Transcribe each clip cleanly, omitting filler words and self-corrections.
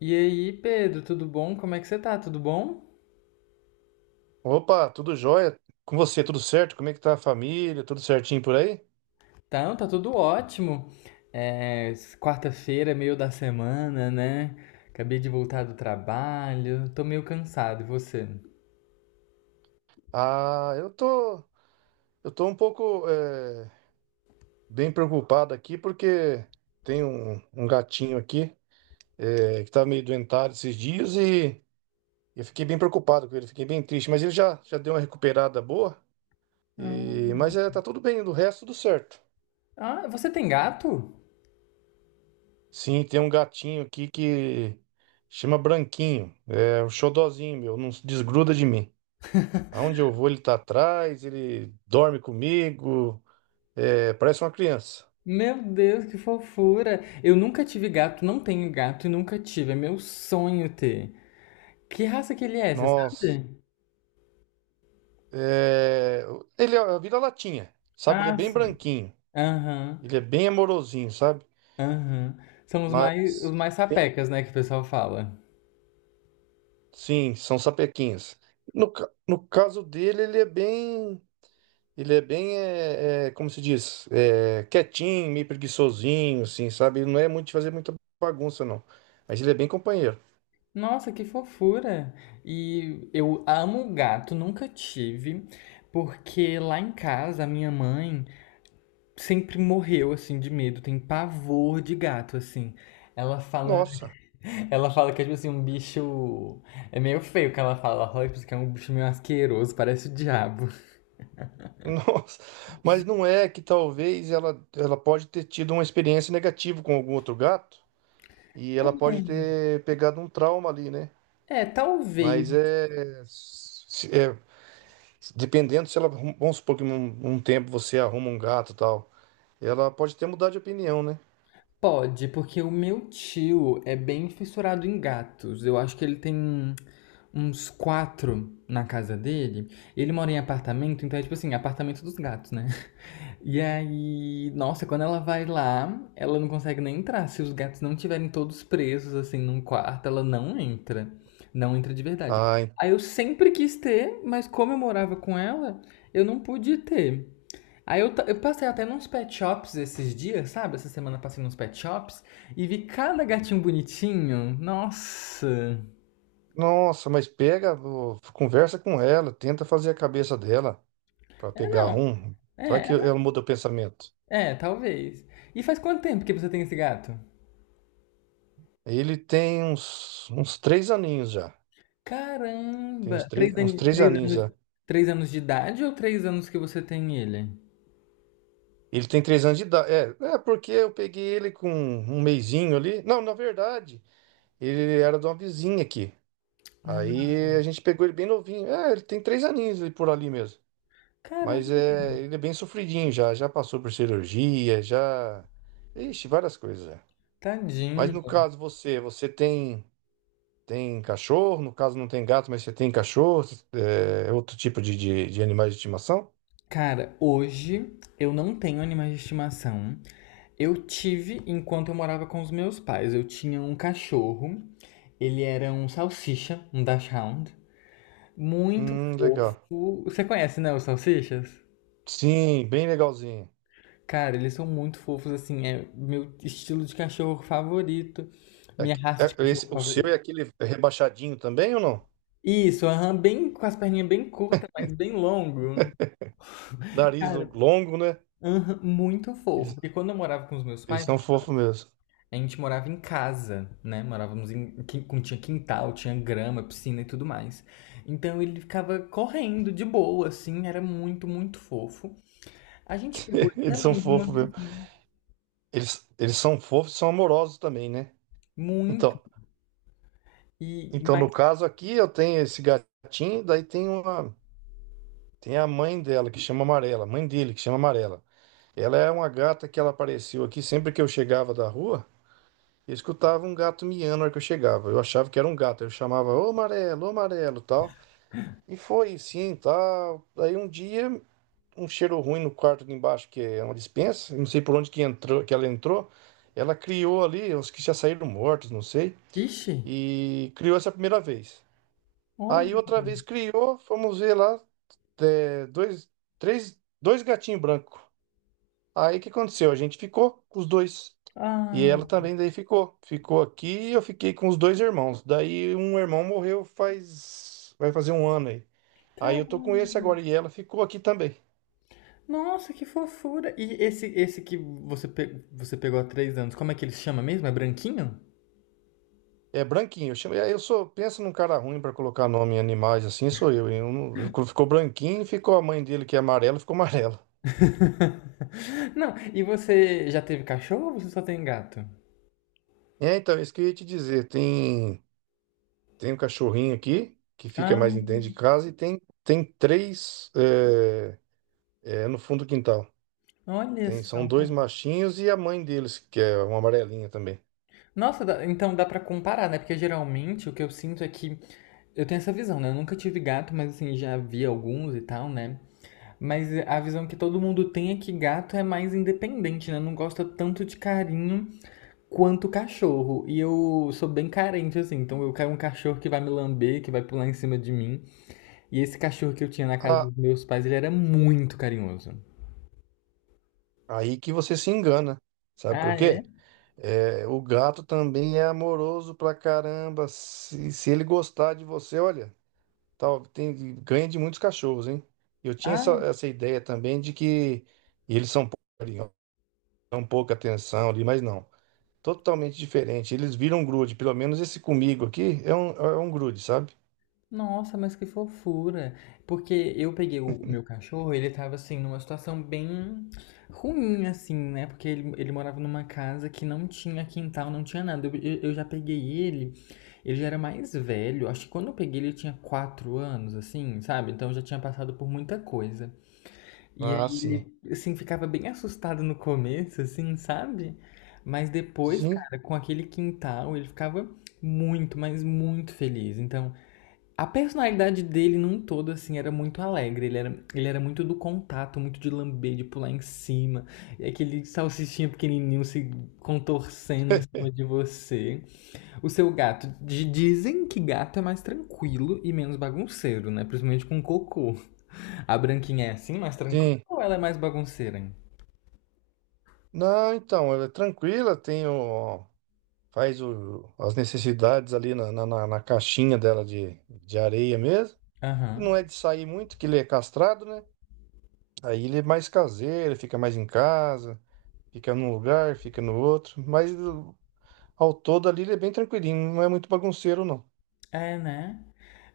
E aí, Pedro, tudo bom? Como é que você tá? Tudo bom? Opa, tudo jóia? Com você, tudo certo? Como é que tá a família? Tudo certinho por aí? Então, tá tudo ótimo. É, Quarta-feira, meio da semana, né? Acabei de voltar do trabalho, tô meio cansado. E você? Ah, eu tô um pouco bem preocupado aqui porque tem um gatinho aqui que tá meio doentado esses dias e eu fiquei bem preocupado com ele, fiquei bem triste, mas ele já, já deu uma recuperada boa, e, Ah, mas tá tudo bem, do resto tudo certo. Ah, você tem gato? Sim, tem um gatinho aqui que chama Branquinho, é um xodozinho meu, não se desgruda de mim. Aonde eu vou, ele tá atrás, ele dorme comigo, é, parece uma criança. Meu Deus, que fofura! Eu nunca tive gato, não tenho gato e nunca tive. É meu sonho ter. Que raça que ele é, você Nossa. sabe? É, vira latinha, sabe? Ele é Ah, bem sim. branquinho, Aham, ele é bem amorosinho, sabe? aham. São os mais, os Mas mais tem, sapecas, né, que o pessoal fala. sim, são sapequinhos. No caso dele, ele é bem, como se diz, quietinho, meio preguiçosinho, assim, sabe? Ele não é muito de fazer muita bagunça, não. Mas ele é bem companheiro. Nossa, que fofura! E eu amo gato, nunca tive, porque lá em casa a minha mãe sempre morreu assim de medo, tem pavor de gato assim. Ela fala, Nossa. ela fala que é tipo assim, um bicho é meio feio, que ela fala: "Ai, porque é um bicho meio asqueroso, parece o diabo." Nossa, mas não é que talvez ela pode ter tido uma experiência negativa com algum outro gato e ela pode ter pegado um trauma ali, né? É, talvez. Mas dependendo se ela, arrum- vamos supor que um tempo você arruma um gato e tal, ela pode ter mudado de opinião, né? Pode, porque o meu tio é bem fissurado em gatos. Eu acho que ele tem uns quatro na casa dele. Ele mora em apartamento, então é tipo assim, apartamento dos gatos, né? E aí, nossa, quando ela vai lá, ela não consegue nem entrar. Se os gatos não tiverem todos presos, assim, num quarto, ela não entra. Não entra de verdade. Ai, Aí eu sempre quis ter, mas como eu morava com ela, eu não pude ter. Aí eu passei até nos pet shops esses dias, sabe? Essa semana passei nos pet shops e vi cada gatinho bonitinho. Nossa! nossa, mas pega, ô, conversa com ela, tenta fazer a cabeça dela pra É, pegar não. um, vai É, que ela- ela muda o pensamento. é, talvez. E faz quanto tempo que você tem esse gato? Ele tem uns 3 aninhos já. Tem Caramba! Uns três três aninhos anos, já. 3 anos de idade ou 3 anos que você tem ele? Ele tem 3 anos de idade. É, é porque eu peguei ele com um mesinho ali. Não, na verdade, ele era de uma vizinha aqui. Ah, Aí a gente pegou ele bem novinho. É, ele tem 3 aninhos ali por ali mesmo. Mas caramba, é, ele é bem sofridinho já. Já passou por cirurgia, já. Ixi, várias coisas já. Mas tadinho. no caso você, você tem tem cachorro? No caso não tem gato, mas você tem cachorro? É, outro tipo de, de animais de estimação? Cara, hoje eu não tenho animais de estimação. Eu tive enquanto eu morava com os meus pais. Eu tinha um cachorro. Ele era um salsicha, um dachshund, muito Legal. fofo. Você conhece, né, os salsichas? Sim, bem legalzinho. Cara, eles são muito fofos, assim, é meu estilo de cachorro favorito, É, minha que- raça é- de cachorro o seu favorita. é aquele rebaixadinho também ou não? Isso, aham, bem com as perninhas bem curtas, mas bem longo. Nariz Cara, longo, né? aham, muito fofo. Eles, Porque quando eu morava com os meus eles pais, são fofos mesmo. a gente morava em casa, né? Morávamos em. Quin- com- Tinha quintal, tinha grama, piscina e tudo mais. Então ele ficava correndo de boa, assim, era muito, muito fofo. A gente pegou ele Eles são também de uma fofos mesmo. vizinha. Eles são fofos e são amorosos também, né? Muito. Então, E, então, mas, no caso aqui, eu tenho esse gatinho, daí tem uma, tem a mãe dela, que chama Amarela, a mãe dele, que chama Amarela. Ela é uma gata que ela apareceu aqui, sempre que eu chegava da rua, eu escutava um gato miando na hora que eu chegava. Eu achava que era um gato, eu chamava, ô Amarelo, tal. E foi sim, tal. Aí um dia um cheiro ruim no quarto de embaixo, que é uma despensa. Eu não sei por onde que entrou, que ela entrou. Ela criou ali, os que já saíram mortos, não sei, ixi, e criou essa primeira vez. olha. Aí outra vez criou, fomos ver lá, é, dois, três, dois gatinhos brancos. Aí o que aconteceu? A gente ficou com os dois. E Ah, ela também daí ficou. Ficou aqui e eu fiquei com os dois irmãos. Daí um irmão morreu faz... vai fazer um ano aí. Aí cara, eu tô com esse agora e ela ficou aqui também. nossa, que fofura. E esse que você, você pegou há 3 anos, como é que ele se chama mesmo? É branquinho? É branquinho. Eu chamo- eu sou, pensa num cara ruim pra colocar nome em animais, assim sou eu, hein? Eu não- ficou branquinho, ficou a mãe dele que é amarela, ficou amarela. Não, e você já teve cachorro ou você só tem gato? É, então, isso que eu ia te dizer. Tem um cachorrinho aqui que fica mais Ah, dentro de casa e tem, tem três é, é, no fundo do quintal. olha Tem, são só. dois machinhos e a mãe deles, que é uma amarelinha também. Nossa, dá- então dá pra comparar, né? Porque geralmente o que eu sinto é que eu tenho essa visão, né? Eu nunca tive gato, mas assim, já vi alguns e tal, né? Mas a visão que todo mundo tem é que gato é mais independente, né? Não gosta tanto de carinho quanto cachorro. E eu sou bem carente, assim. Então eu quero um cachorro que vai me lamber, que vai pular em cima de mim. E esse cachorro que eu tinha na casa Ah, dos meus pais, ele era muito carinhoso. aí que você se engana. Sabe Ah, por quê? é? É, o gato também é amoroso pra caramba. Se ele gostar de você, olha. Tal, tem, ganha de muitos cachorros, hein? Eu tinha essa, Ah, essa ideia também de que eles são poucos, dão pouca atenção ali, mas não. Totalmente diferente. Eles viram um grude. Pelo menos esse comigo aqui é um, grude, sabe? nossa, mas que fofura! Porque eu peguei o meu cachorro, ele tava assim, numa situação bem ruim, assim, né? Porque ele morava numa casa que não tinha quintal, não tinha nada. Eu já peguei ele, ele já era mais velho, acho que quando eu peguei ele tinha 4 anos, assim, sabe? Então já tinha passado por muita coisa. E Ah, aí sim. ele, assim, ficava bem assustado no começo, assim, sabe? Mas depois, Sim, cara, com aquele quintal, ele ficava muito, mas muito feliz. Então. A personalidade dele num todo, assim, era muito alegre. Ele era muito do contato, muito de lamber, de pular em cima. E aquele salsichinha pequenininho se contorcendo em cima de você. O seu gato. Dizem que gato é mais tranquilo e menos bagunceiro, né? Principalmente com cocô. A branquinha é assim, mais tranquila sim. ou ela é mais bagunceira, hein? Não, então, ela é tranquila, tem o, faz o, as necessidades ali na, na, na caixinha dela de areia mesmo. E não Aham. é de sair muito, que ele é castrado, né? Aí ele é mais caseiro, fica mais em casa. Fica num lugar, fica no outro. Ao todo ali ele é bem tranquilinho, não é muito bagunceiro, não. É, né?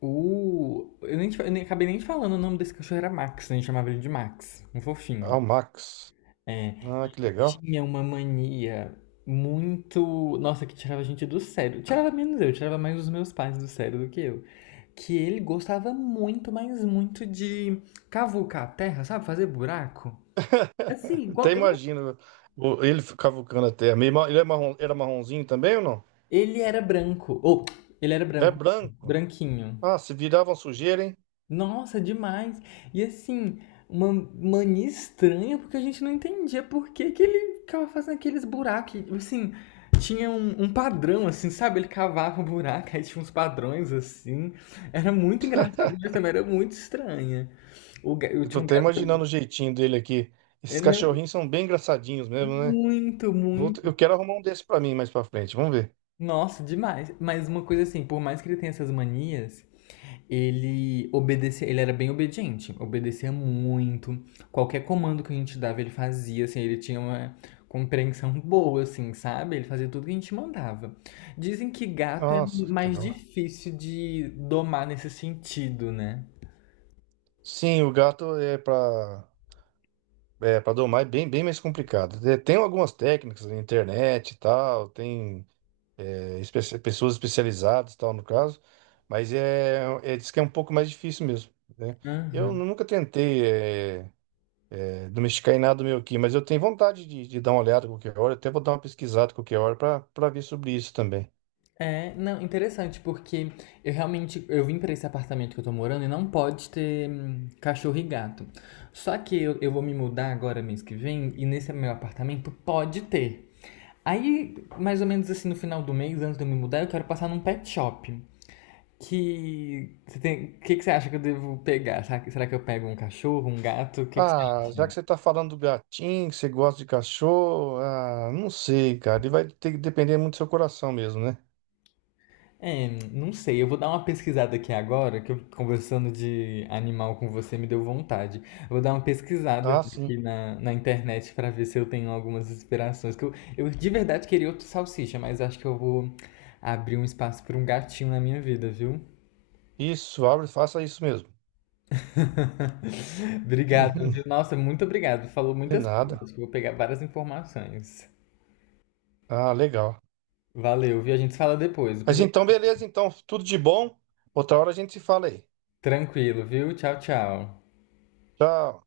O... Eu nem, eu nem acabei nem falando, o nome desse cachorro era Max, né? A gente chamava ele de Max, um Ah, fofinho. o Max. É, e Ah, que ele legal. tinha uma mania muito. Nossa, que tirava a gente do sério. Tirava menos eu, tirava mais os meus pais do sério do que eu. Que ele gostava muito, mas muito de cavucar a terra, sabe? Fazer buraco. Assim, Até igual. Eu não... imagino ele cavucando a terra. Meio ma- Ele é marrom, era marronzinho também ou não? Ele era branco. Ou, ele era É branco. Assim, branco. branquinho. Ah, se virava uma sujeira, hein? Nossa, demais. E assim, uma mania estranha, porque a gente não entendia por que que ele ficava fazendo aqueles buracos. Assim, tinha um padrão, assim, sabe? Ele cavava o buraco, aí tinha uns padrões, assim. Era muito engraçado, mas também era muito estranha. Eu Eu tô tinha um até gato... imaginando o jeitinho dele aqui. é, Esses não, cachorrinhos são bem engraçadinhos mesmo, né? muito, Vou t- muito. eu quero arrumar um desse pra mim mais pra frente. Vamos ver. Nossa, demais. Mas uma coisa assim, por mais que ele tenha essas manias, ele obedecia, ele era bem obediente, obedecia muito. Qualquer comando que a gente dava, ele fazia, assim, ele tinha uma compreensão boa, assim, sabe? Ele fazia tudo que a gente mandava. Dizem que gato é Nossa, que mais legal. difícil de domar nesse sentido, né? Sim, o gato é pra. É, para domar é bem, bem mais complicado. Tem algumas técnicas na internet e tal, tem pessoas especializadas e tal no caso, mas é, é, diz que é um pouco mais difícil mesmo, né? Eu Aham. nunca tentei domesticar em nada meu aqui, mas eu tenho vontade de dar uma olhada qualquer hora, até vou dar uma pesquisada qualquer hora para ver sobre isso também. É, não, interessante, porque eu realmente, eu vim pra esse apartamento que eu tô morando e não pode ter cachorro e gato. Só que eu vou me mudar agora mês que vem e nesse meu apartamento pode ter. Aí, mais ou menos assim, no final do mês, antes de eu me mudar, eu quero passar num pet shop. Que. Você tem... que você acha que eu devo pegar? Será que eu pego um cachorro, um gato? O que, que você Ah, já acha? que você tá falando do gatinho, que você gosta de cachorro, ah, não sei, cara, ele vai ter que depender muito do seu coração mesmo, né? É, não sei. Eu vou dar uma pesquisada aqui agora, que eu conversando de animal com você me deu vontade. Eu vou dar uma pesquisada Ah, sim. aqui na internet pra ver se eu tenho algumas inspirações. Que eu de verdade queria outro salsicha, mas acho que eu vou abrir um espaço pra um gatinho na minha vida, viu? Isso, abre, faça isso mesmo. Obrigado, Uhum, viu? Nossa, muito obrigado. Falou de muitas coisas. nada. Acho que eu vou pegar várias informações. Ah, legal. Valeu, viu? A gente se fala depois. Depois Mas eu... então, beleza, então, tudo de bom. Outra hora a gente se fala aí. Tranquilo, viu? Tchau, tchau. Tchau.